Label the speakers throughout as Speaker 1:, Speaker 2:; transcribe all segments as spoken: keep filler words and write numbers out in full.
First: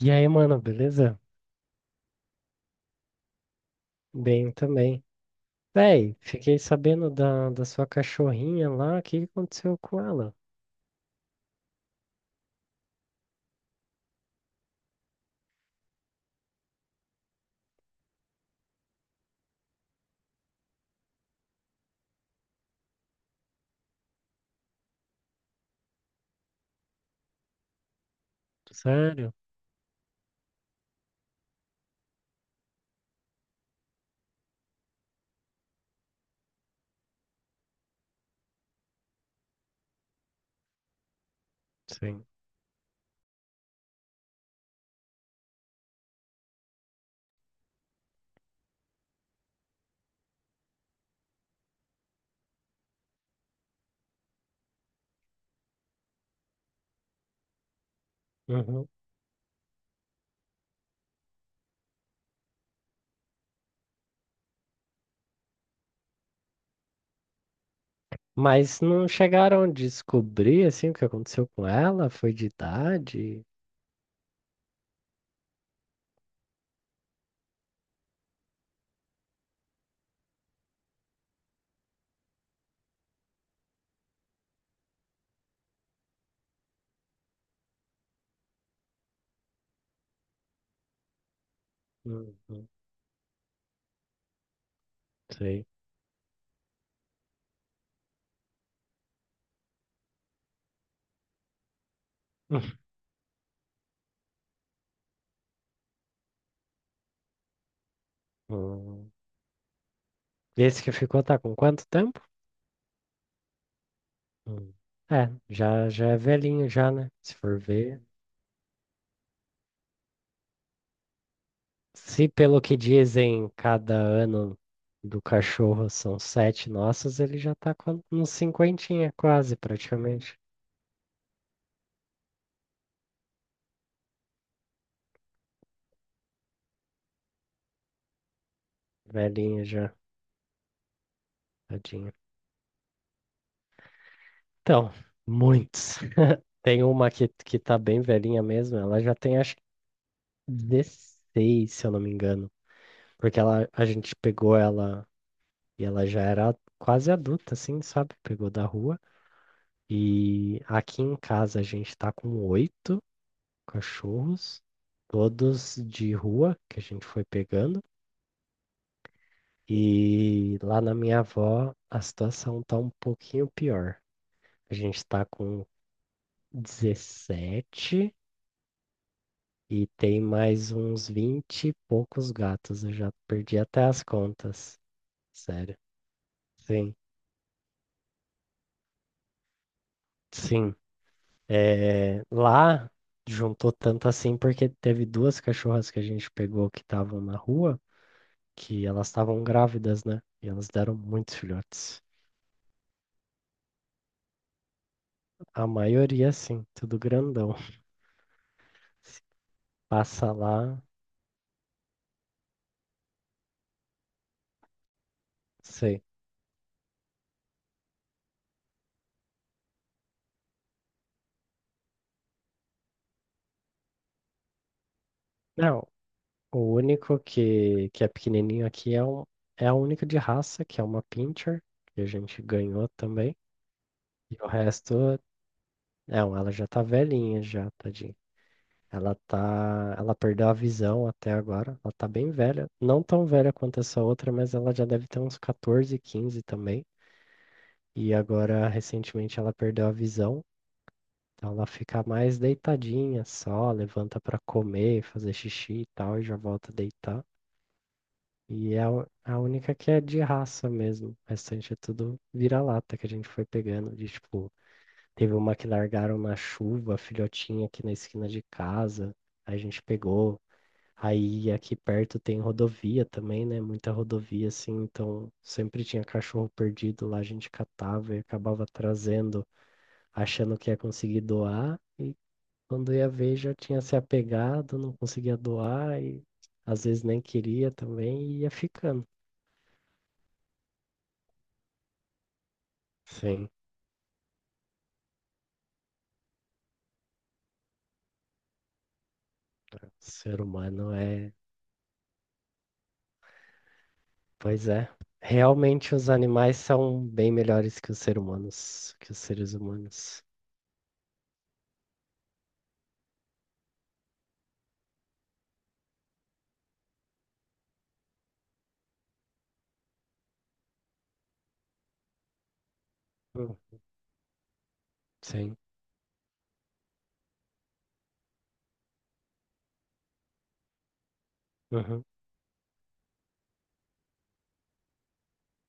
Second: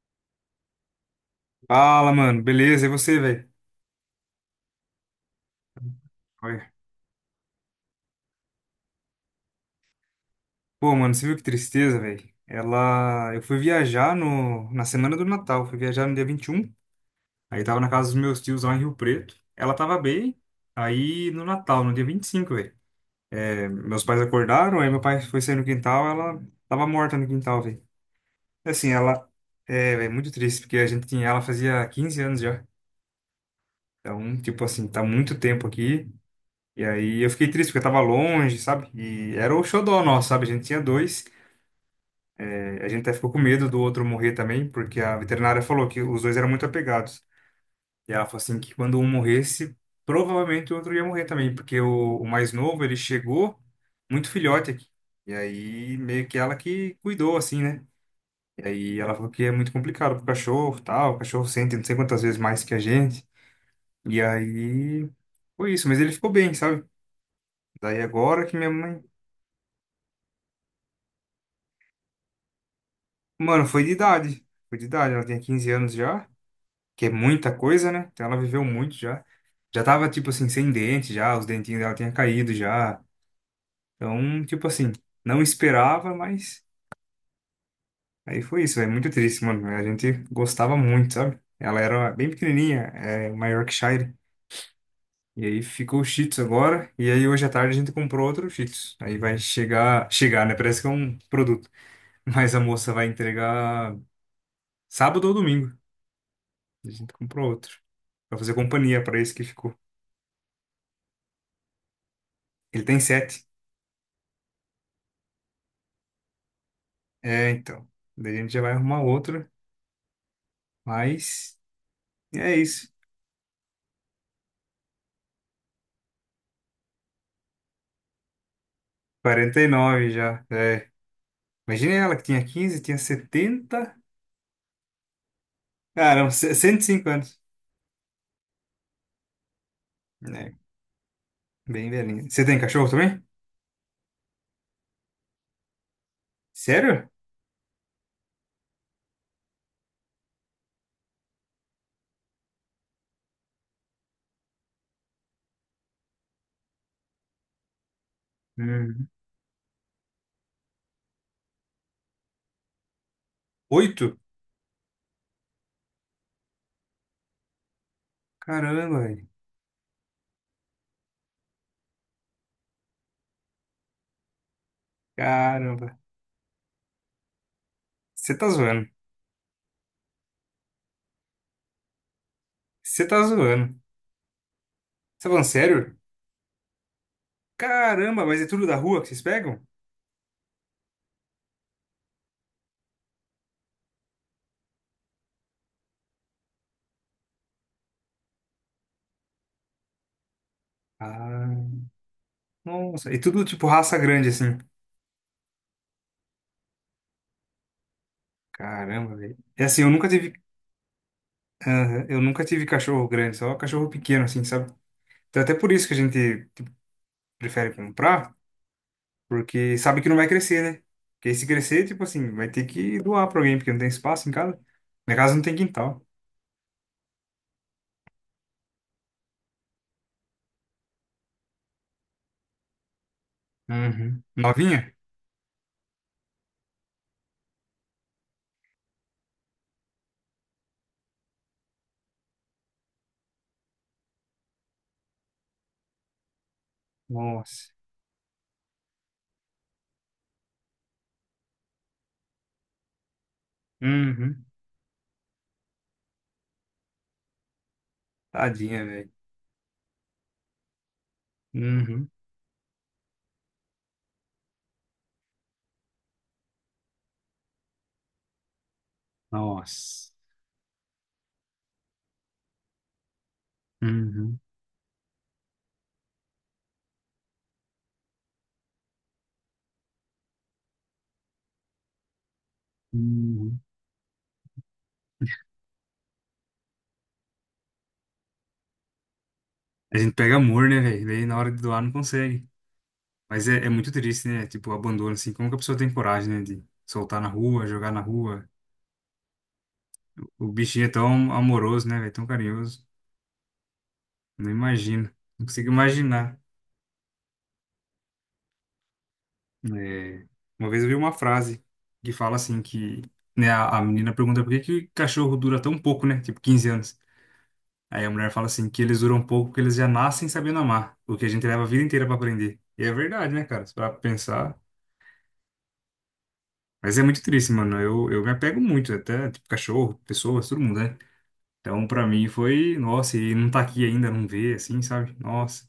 Speaker 1: E aí, mano, beleza?
Speaker 2: Fala, mano. Beleza, e você, velho?
Speaker 1: Bem também. Véi, fiquei
Speaker 2: Olha.
Speaker 1: sabendo da, da sua cachorrinha lá. O que que aconteceu com ela?
Speaker 2: Pô, mano, você viu que tristeza, velho? Ela. Eu fui viajar no... na semana do Natal. Fui viajar no dia vinte e um. Aí tava na casa dos meus tios lá em Rio Preto. Ela tava bem. Aí no Natal, no dia vinte e cinco, velho. É, meus pais acordaram, aí meu pai foi sair no quintal. Ela tava morta no quintal, velho. Assim, ela.
Speaker 1: Sério?
Speaker 2: É, velho, muito triste, porque a gente tinha ela fazia quinze anos já. Então, tipo assim, tá muito tempo aqui. E aí eu fiquei triste, porque eu tava longe, sabe? E era o xodó nosso, sabe? A gente tinha dois.
Speaker 1: Sim.
Speaker 2: A gente até ficou com medo do outro morrer também, porque a veterinária falou que os dois eram muito apegados. E ela falou assim que quando um morresse, provavelmente o outro ia morrer também, porque o, o mais novo, ele chegou muito filhote aqui. E aí meio que ela que cuidou assim, né? E
Speaker 1: Uhum.
Speaker 2: aí ela falou que é muito complicado pro cachorro, tal, o cachorro sente não sei quantas vezes mais que a gente. E aí foi isso, mas ele ficou bem, sabe? Daí agora que minha
Speaker 1: Mas
Speaker 2: mãe,
Speaker 1: não chegaram a descobrir, assim, o que aconteceu com ela? Foi de idade?
Speaker 2: mano, foi de idade, foi de idade, ela tinha quinze anos já. Que é muita coisa, né? Então ela viveu muito já. Já tava, tipo assim, sem dente já, os dentinhos dela tinham caído já. Então, tipo assim, não esperava, mas aí foi isso, é muito triste, mano. A gente gostava muito, sabe? Ela era bem
Speaker 1: Uhum.
Speaker 2: pequenininha, é, uma Yorkshire. E aí
Speaker 1: Sei.
Speaker 2: ficou o Shih Tzu agora, e aí hoje à tarde a gente comprou outro Shih Tzu. Aí vai chegar, chegar, né? Parece que é um produto. Mas a moça vai entregar sábado ou domingo. A gente comprou outro. Pra fazer companhia
Speaker 1: Hum.
Speaker 2: pra esse que ficou.
Speaker 1: Esse que ficou tá com quanto tempo?
Speaker 2: Ele tem sete.
Speaker 1: Hum. É, já, já é velhinho já, né? Se
Speaker 2: É,
Speaker 1: for
Speaker 2: então.
Speaker 1: ver.
Speaker 2: Daí a gente já vai arrumar outra. Mas
Speaker 1: Se
Speaker 2: é
Speaker 1: pelo que
Speaker 2: isso.
Speaker 1: dizem, cada ano do cachorro são sete nossas, ele já tá com uns cinquentinha quase,
Speaker 2: Quarenta e nove
Speaker 1: praticamente.
Speaker 2: já. É. Imagina, ela que tinha quinze, tinha setenta. Caramba, cento e cinco anos.
Speaker 1: Velhinha já,
Speaker 2: É, bem
Speaker 1: tadinha.
Speaker 2: velhinha. Você tem cachorro também?
Speaker 1: Então, muitos. Tem
Speaker 2: Sério?
Speaker 1: uma que, que tá bem velhinha mesmo, ela já tem acho que dezesseis, se eu não me engano. Porque ela, a gente pegou ela e ela já era quase adulta, assim, sabe? Pegou da rua.
Speaker 2: Uhum.
Speaker 1: E aqui em casa a gente tá com oito
Speaker 2: Oito?
Speaker 1: cachorros, todos de rua que a gente foi pegando.
Speaker 2: Caramba, velho.
Speaker 1: E lá na minha avó a situação tá um pouquinho pior. A gente tá com
Speaker 2: Caramba.
Speaker 1: dezessete
Speaker 2: Você tá zoando.
Speaker 1: e tem mais uns vinte e poucos gatos. Eu
Speaker 2: Você
Speaker 1: já
Speaker 2: tá
Speaker 1: perdi
Speaker 2: zoando.
Speaker 1: até as contas.
Speaker 2: Você tá falando
Speaker 1: Sério.
Speaker 2: sério?
Speaker 1: Sim,
Speaker 2: Caramba, mas é tudo da rua que vocês pegam?
Speaker 1: sim. É, lá juntou tanto assim porque teve duas cachorras que a gente pegou que estavam na rua, que elas estavam grávidas, né? E elas deram muitos
Speaker 2: Ah,
Speaker 1: filhotes.
Speaker 2: nossa. E tudo tipo raça grande, assim.
Speaker 1: A maioria, sim, tudo grandão.
Speaker 2: Caramba, velho. É assim, eu nunca
Speaker 1: Passa
Speaker 2: tive.
Speaker 1: lá,
Speaker 2: Aham, eu nunca tive cachorro grande, só cachorro pequeno, assim, sabe? Então, até por isso que a
Speaker 1: sei.
Speaker 2: gente, tipo, prefere comprar, porque sabe que não vai crescer, né? Porque aí se crescer, tipo assim, vai ter que doar pra alguém, porque não tem espaço em casa. Minha casa não tem
Speaker 1: Não,
Speaker 2: quintal.
Speaker 1: o único que, que é pequenininho aqui é, um, é o único de raça, que é uma pincher, que a gente ganhou também.
Speaker 2: Uhum.
Speaker 1: E o
Speaker 2: Novinha?
Speaker 1: resto, não, ela já tá velhinha já, tadinha. Ela tá, ela perdeu a visão até agora, ela tá bem velha. Não tão velha quanto essa outra, mas ela já deve ter uns quatorze, quinze também.
Speaker 2: Nossa.
Speaker 1: E agora, recentemente, ela perdeu a visão. Então ela fica mais deitadinha só, levanta pra
Speaker 2: Uhum.
Speaker 1: comer, fazer xixi e tal, e já volta a deitar. E é
Speaker 2: Tadinha,
Speaker 1: a, u-
Speaker 2: velho.
Speaker 1: a única que é de raça mesmo. O restante é
Speaker 2: Uhum.
Speaker 1: tudo vira-lata que a gente foi pegando. De, tipo, teve uma que largaram na chuva, a filhotinha aqui na esquina de casa. Aí a gente
Speaker 2: Nossa.
Speaker 1: pegou. Aí aqui perto tem rodovia também, né? Muita
Speaker 2: Uhum.
Speaker 1: rodovia, assim. Então sempre tinha cachorro perdido lá, a gente catava e acabava trazendo, achando que ia conseguir doar. E quando ia ver, já
Speaker 2: Uhum.
Speaker 1: tinha se apegado, não conseguia doar e às vezes nem queria também e ia ficando.
Speaker 2: A gente pega amor, né, velho? Daí na hora de doar não consegue. Mas
Speaker 1: Sim,
Speaker 2: é, é muito triste, né? Tipo, o abandono, assim. Como que a pessoa tem coragem, né, de soltar na rua, jogar na rua?
Speaker 1: o ser
Speaker 2: O bichinho é
Speaker 1: humano
Speaker 2: tão
Speaker 1: é.
Speaker 2: amoroso, né, velho? Tão carinhoso. Não
Speaker 1: Pois é.
Speaker 2: imagino. Não consigo
Speaker 1: Realmente os
Speaker 2: imaginar.
Speaker 1: animais são bem melhores que os seres humanos, que os seres humanos.
Speaker 2: É, uma vez eu vi uma frase que fala assim que, né, a, a menina pergunta por que que cachorro dura tão pouco, né? Tipo quinze anos. Aí a mulher fala assim que eles duram pouco porque eles já nascem sabendo amar, o que a gente leva a vida inteira pra aprender. E é verdade, né,
Speaker 1: Hum,
Speaker 2: cara? Se parar pra pensar.
Speaker 1: sim.
Speaker 2: Mas é muito triste, mano. Eu, eu me apego muito até, tipo, cachorro, pessoas, todo mundo, né? Então,
Speaker 1: Uhum.
Speaker 2: pra mim foi, nossa, e não tá aqui ainda, não vê, assim, sabe? Nossa.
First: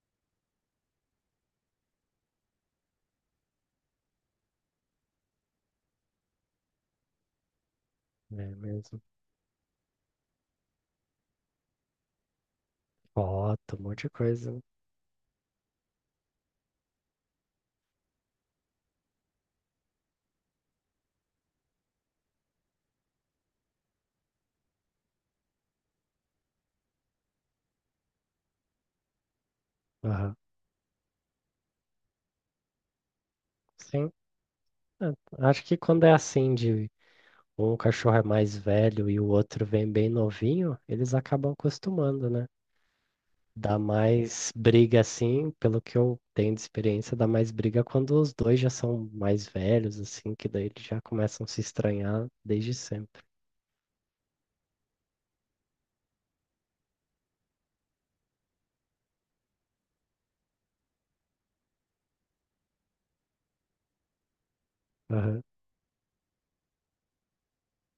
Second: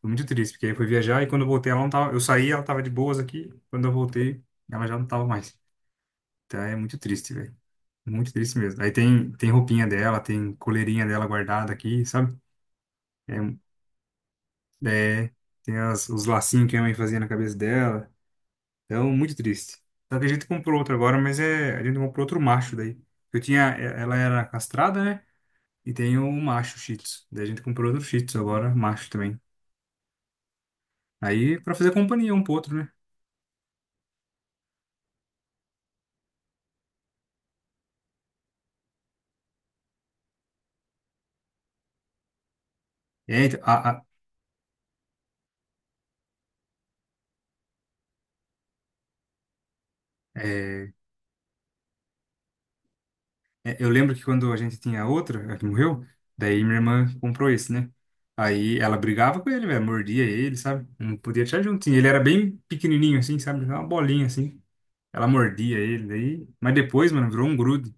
Speaker 2: Foi muito triste, porque aí foi viajar e quando eu voltei ela não tava. Eu saí, ela tava de boas aqui. Quando eu voltei, ela já não tava mais. Então é muito triste, velho. Muito
Speaker 1: É
Speaker 2: triste mesmo. Aí
Speaker 1: mesmo.
Speaker 2: tem, tem roupinha dela, tem coleirinha dela guardada aqui, sabe? É,
Speaker 1: Foto, um monte de coisa, né?
Speaker 2: é, tem as- os lacinhos que a mãe fazia na cabeça dela. Então, muito triste. Só que a gente comprou outro agora, mas é, a gente comprou outro macho daí. Eu tinha, é- ela era castrada, né? E tem o macho Shih Tzu. Daí a gente comprou outro Shih Tzu agora, macho também.
Speaker 1: Aham.
Speaker 2: Aí pra fazer companhia um pro outro, né?
Speaker 1: Sim. É, acho que quando é assim, de um cachorro é mais velho e o outro vem bem novinho, eles acabam acostumando, né?
Speaker 2: É, então,
Speaker 1: Dá
Speaker 2: a, a-
Speaker 1: mais briga assim, pelo que eu tenho de experiência, dá mais briga quando os dois já são mais velhos, assim, que daí eles
Speaker 2: é,
Speaker 1: já começam a se estranhar desde sempre.
Speaker 2: É, Eu lembro que quando a gente tinha outra, a que morreu, daí minha irmã comprou esse, né? Aí ela brigava com ele, velho, mordia ele, sabe? Não podia tirar juntinho. Ele era bem pequenininho assim, sabe? Uma bolinha assim. Ela
Speaker 1: Aham.
Speaker 2: mordia ele, daí. Mas depois, mano, virou um grude.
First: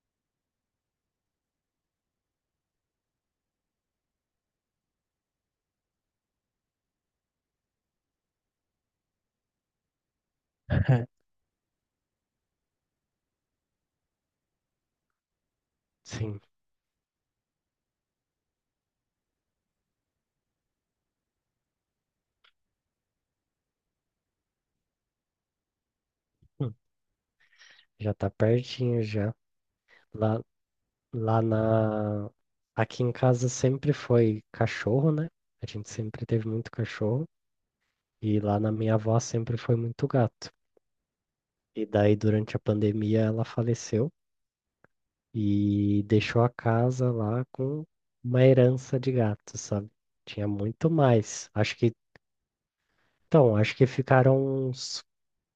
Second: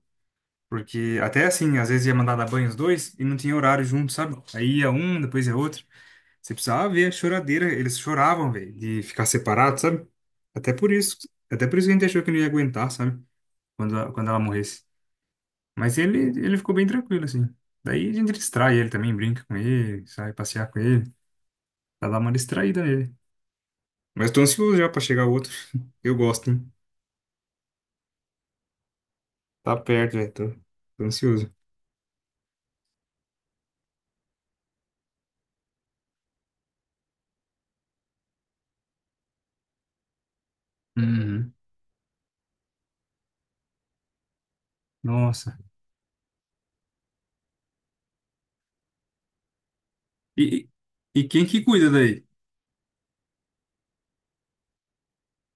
Speaker 2: Porque até assim, às vezes ia mandar dar banho os dois e não tinha horário junto, sabe? Aí ia um, depois ia outro. Você precisava ver a choradeira. Eles choravam, velho, de ficar separado, sabe? Até por isso. Até por isso que a gente achou que não ia aguentar, sabe? Quando, a- quando ela morresse. Mas ele,
Speaker 1: Sim.
Speaker 2: ele ficou bem tranquilo, assim. Daí a gente distrai ele também, brinca com ele, sai passear com ele, pra dar uma distraída nele. Mas tô ansioso já pra chegar o outro. Eu gosto, hein?
Speaker 1: Hum. Já tá pertinho já.
Speaker 2: Tá perto, velho.
Speaker 1: Lá,
Speaker 2: Tô, tô
Speaker 1: lá
Speaker 2: ansioso.
Speaker 1: na. Aqui em casa sempre foi cachorro, né? A gente sempre teve muito cachorro. E lá na minha avó sempre foi muito gato.
Speaker 2: Uhum.
Speaker 1: E daí, durante a pandemia, ela faleceu.
Speaker 2: Nossa.
Speaker 1: E deixou a casa lá com uma herança de gato, sabe?
Speaker 2: E,
Speaker 1: Tinha muito
Speaker 2: e e quem
Speaker 1: mais.
Speaker 2: que
Speaker 1: Acho
Speaker 2: cuida
Speaker 1: que,
Speaker 2: daí?
Speaker 1: então, acho que ficaram uns,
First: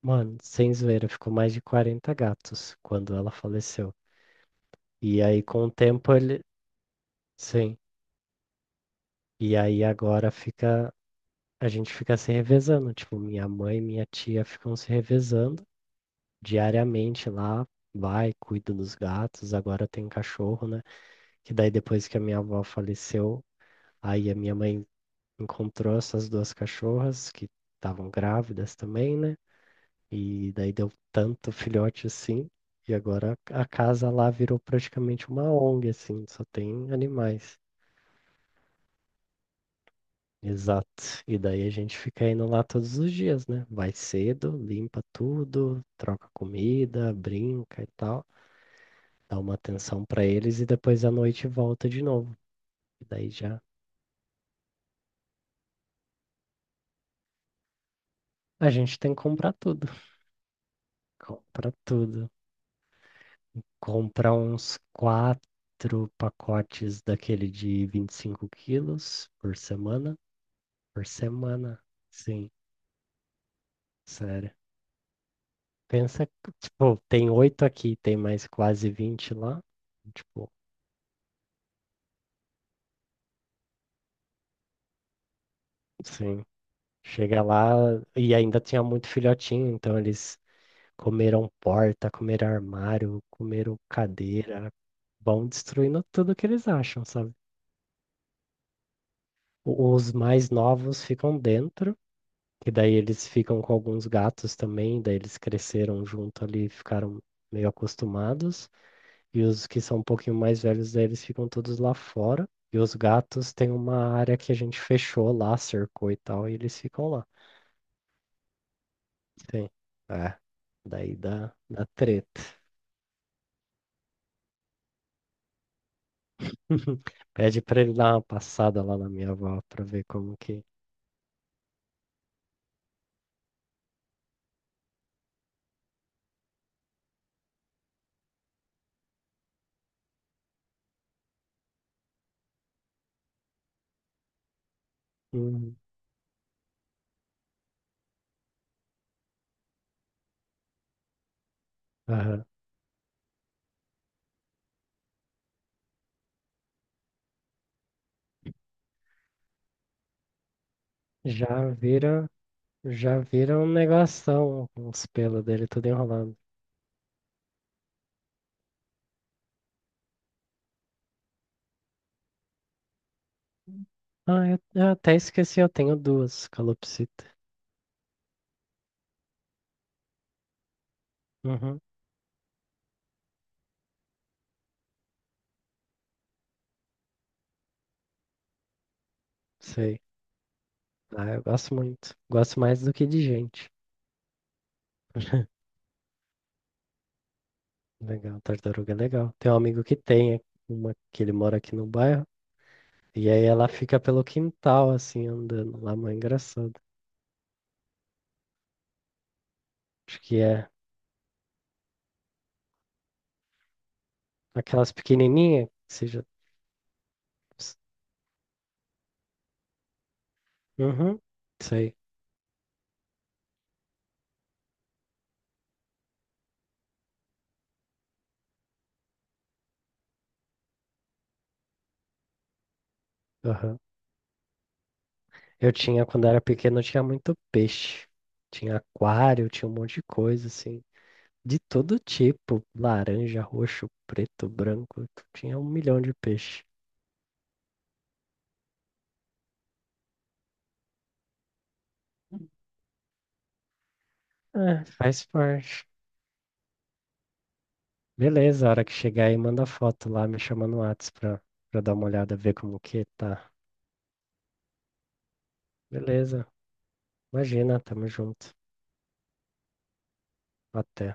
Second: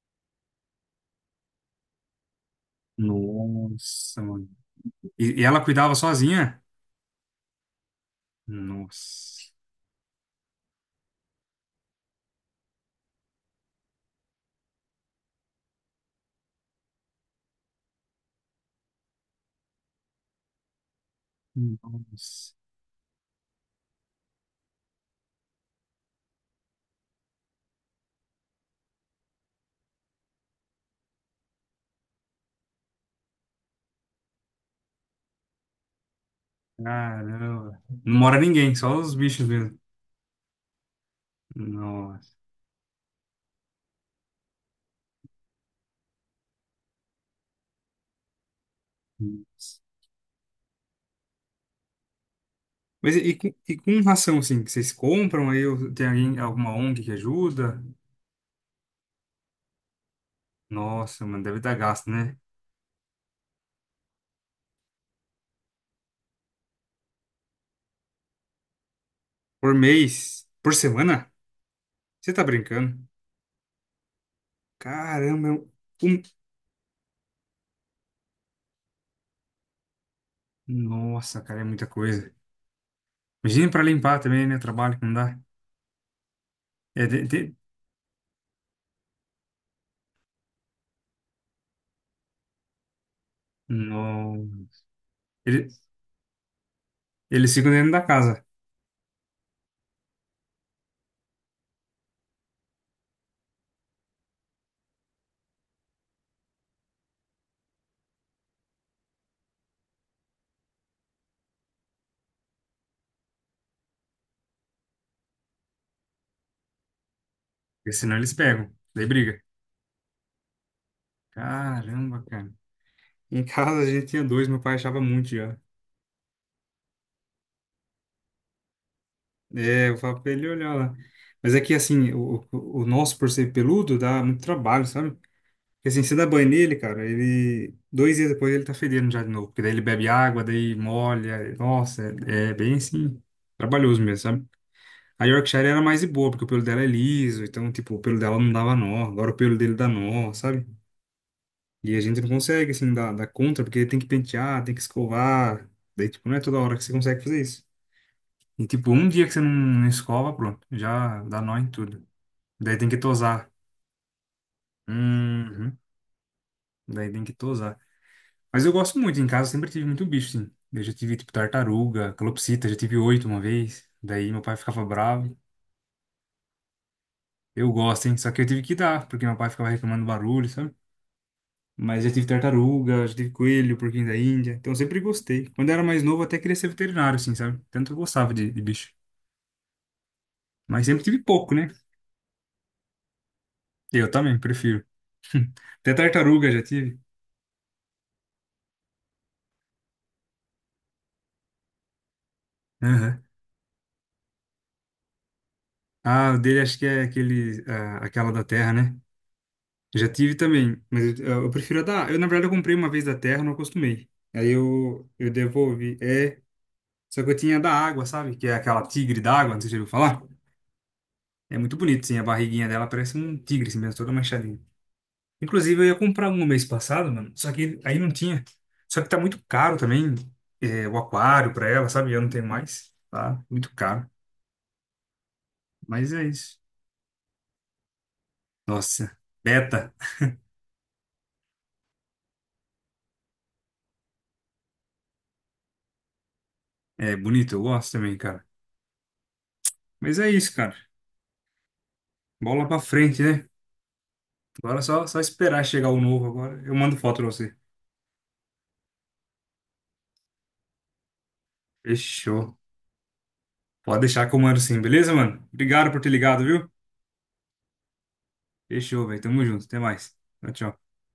Speaker 1: mano, sem zoeira, ficou mais de quarenta gatos quando ela faleceu.
Speaker 2: Nossa, mano.
Speaker 1: E
Speaker 2: E,
Speaker 1: aí,
Speaker 2: e ela
Speaker 1: com o
Speaker 2: cuidava
Speaker 1: tempo, ele,
Speaker 2: sozinha?
Speaker 1: sim.
Speaker 2: Nossa.
Speaker 1: E aí, agora fica, a gente fica se revezando. Tipo, minha mãe e minha tia ficam se revezando diariamente lá. Vai, cuida dos gatos. Agora tem cachorro, né? Que daí, depois que a minha
Speaker 2: Nossa.
Speaker 1: avó faleceu, aí a minha mãe encontrou essas duas cachorras que estavam grávidas também, né? E daí deu tanto filhote assim, e agora a casa lá virou praticamente uma ONG, assim, só tem animais.
Speaker 2: Caramba. Não mora ninguém, só os bichos mesmo.
Speaker 1: Exato. E daí a gente fica
Speaker 2: Nossa.
Speaker 1: indo lá todos os dias, né? Vai cedo, limpa tudo, troca comida, brinca e tal, dá uma atenção pra eles e depois à noite volta de novo. E
Speaker 2: Mas e,
Speaker 1: daí
Speaker 2: e com
Speaker 1: já
Speaker 2: e com ração, assim, que vocês compram aí? Ou tem alguém, alguma ONG que ajuda?
Speaker 1: a gente tem que comprar tudo.
Speaker 2: Nossa, mano, deve
Speaker 1: Compra
Speaker 2: dar gasto,
Speaker 1: tudo.
Speaker 2: né?
Speaker 1: Comprar uns quatro pacotes daquele de vinte e cinco quilos por
Speaker 2: Por
Speaker 1: semana.
Speaker 2: mês? Por
Speaker 1: Por
Speaker 2: semana?
Speaker 1: semana,
Speaker 2: Você tá
Speaker 1: sim,
Speaker 2: brincando?
Speaker 1: sério.
Speaker 2: Caramba, é um... um-
Speaker 1: Pensa, que, tipo, tem oito aqui, tem mais quase vinte lá. Tipo,
Speaker 2: Nossa, cara, é muita coisa. Imagina pra limpar também, né? O trabalho que não dá.
Speaker 1: sim.
Speaker 2: É, tem,
Speaker 1: Chega
Speaker 2: tem-
Speaker 1: lá e ainda tinha muito filhotinho, então eles comeram porta, comeram armário, comeram
Speaker 2: No...
Speaker 1: cadeira, vão
Speaker 2: Ele,
Speaker 1: destruindo tudo que eles acham, sabe?
Speaker 2: eles ficam dentro da casa,
Speaker 1: O- Os mais novos ficam dentro. Que daí eles ficam com alguns gatos também, daí eles cresceram junto ali, ficaram meio acostumados. E os que são um pouquinho mais velhos, daí eles ficam todos lá fora. E os gatos têm uma área que a gente fechou lá, cercou e tal, e eles ficam lá.
Speaker 2: porque senão eles pegam. Daí briga.
Speaker 1: Sim. É. Daí dá, dá
Speaker 2: Caramba,
Speaker 1: treta.
Speaker 2: cara. Em casa a gente tinha dois, meu pai achava muito já.
Speaker 1: Pede pra ele dar uma passada lá na minha avó pra
Speaker 2: É, eu
Speaker 1: ver
Speaker 2: falo pra
Speaker 1: como
Speaker 2: ele
Speaker 1: que.
Speaker 2: olhar lá. Mas é que, assim, o, o o nosso, por ser peludo, dá muito trabalho, sabe? Porque, assim, você dá banho nele, cara, ele... Dois dias depois ele tá fedendo já de novo. Porque daí ele bebe água, daí molha. Nossa, é, é bem, assim, trabalhoso mesmo, sabe? A Yorkshire
Speaker 1: Uhum.
Speaker 2: era mais de boa, porque o pelo dela é liso. Então, tipo, o pelo dela não dava nó. Agora o pelo dele dá nó, sabe? E a gente não
Speaker 1: Aham.
Speaker 2: consegue, assim, dar, dar conta, porque ele tem que pentear, tem que escovar. Daí, tipo, não é toda hora que você consegue fazer isso. E tipo, um dia que você não, não escova, pronto, já dá nó em
Speaker 1: Já
Speaker 2: tudo.
Speaker 1: vira,
Speaker 2: Daí tem que
Speaker 1: já
Speaker 2: tosar.
Speaker 1: vira um negoção, os pelos dele
Speaker 2: Uhum.
Speaker 1: tudo enrolado.
Speaker 2: Daí tem que tosar. Mas eu gosto muito, em casa eu sempre tive muito bicho, sim. Eu já tive, tipo, tartaruga, calopsita, já tive oito uma vez. Daí meu
Speaker 1: Ah,
Speaker 2: pai
Speaker 1: eu,
Speaker 2: ficava
Speaker 1: eu até
Speaker 2: bravo.
Speaker 1: esqueci, eu tenho duas calopsita.
Speaker 2: Eu gosto, hein? Só que eu tive que dar, porque meu pai ficava reclamando barulho, sabe?
Speaker 1: Uhum,
Speaker 2: Mas já tive tartaruga, já tive coelho, porquinho da Índia. Então eu sempre gostei. Quando eu era mais novo, eu até queria ser veterinário, assim, sabe? Tanto eu gostava de, de bicho.
Speaker 1: sei.
Speaker 2: Mas sempre tive
Speaker 1: Ah, eu
Speaker 2: pouco, né?
Speaker 1: gosto muito. Gosto mais do que de gente.
Speaker 2: Eu também, prefiro. Até tartaruga já tive.
Speaker 1: Legal, tartaruga é legal. Tem um amigo que tem é uma que ele mora aqui no bairro. E aí ela fica pelo quintal, assim, andando lá, mãe
Speaker 2: Ah, o dele
Speaker 1: engraçado.
Speaker 2: acho que é aquele, ah, aquela da Terra, né? Já
Speaker 1: Acho
Speaker 2: tive
Speaker 1: que é
Speaker 2: também, mas eu, eu prefiro a da. Eu, na verdade, eu comprei uma vez da Terra, não acostumei. Aí
Speaker 1: aquelas
Speaker 2: eu, eu
Speaker 1: pequenininhas, que
Speaker 2: devolvi.
Speaker 1: seja.
Speaker 2: É, só que eu tinha da água, sabe? Que é aquela tigre d'água, não sei se você já ouviu falar.
Speaker 1: Uhum,
Speaker 2: É muito
Speaker 1: sei.
Speaker 2: bonito, sim, a barriguinha dela parece um tigre, assim mesmo, toda manchadinha. Inclusive, eu ia comprar um mês passado, mano, só que aí não tinha. Só que tá muito caro também, é, o aquário pra ela, sabe? Eu não tenho mais, tá? Muito
Speaker 1: Aham.
Speaker 2: caro.
Speaker 1: Eu tinha,
Speaker 2: Mas é
Speaker 1: quando era
Speaker 2: isso.
Speaker 1: pequeno, eu tinha muito peixe. Tinha
Speaker 2: Nossa,
Speaker 1: aquário, tinha um
Speaker 2: beta.
Speaker 1: monte de coisa, assim. De todo tipo, laranja, roxo, preto, branco, tinha um milhão de peixe.
Speaker 2: É bonito, eu gosto também, cara. Mas é isso, cara. Bola pra frente, né? Agora é
Speaker 1: É,
Speaker 2: só, só
Speaker 1: faz
Speaker 2: esperar
Speaker 1: parte.
Speaker 2: chegar o novo agora. Eu mando foto pra você.
Speaker 1: Beleza, a hora que chegar aí, manda foto lá, me chama no Whats pra, pra, dar uma olhada, ver
Speaker 2: Fechou.
Speaker 1: como que tá.
Speaker 2: Pode deixar que eu mando sim, beleza, mano? Obrigado por ter ligado,
Speaker 1: Beleza,
Speaker 2: viu?
Speaker 1: imagina, tamo junto.
Speaker 2: Fechou, velho. Tamo junto. Até mais. Tchau, tchau.
Speaker 1: Até.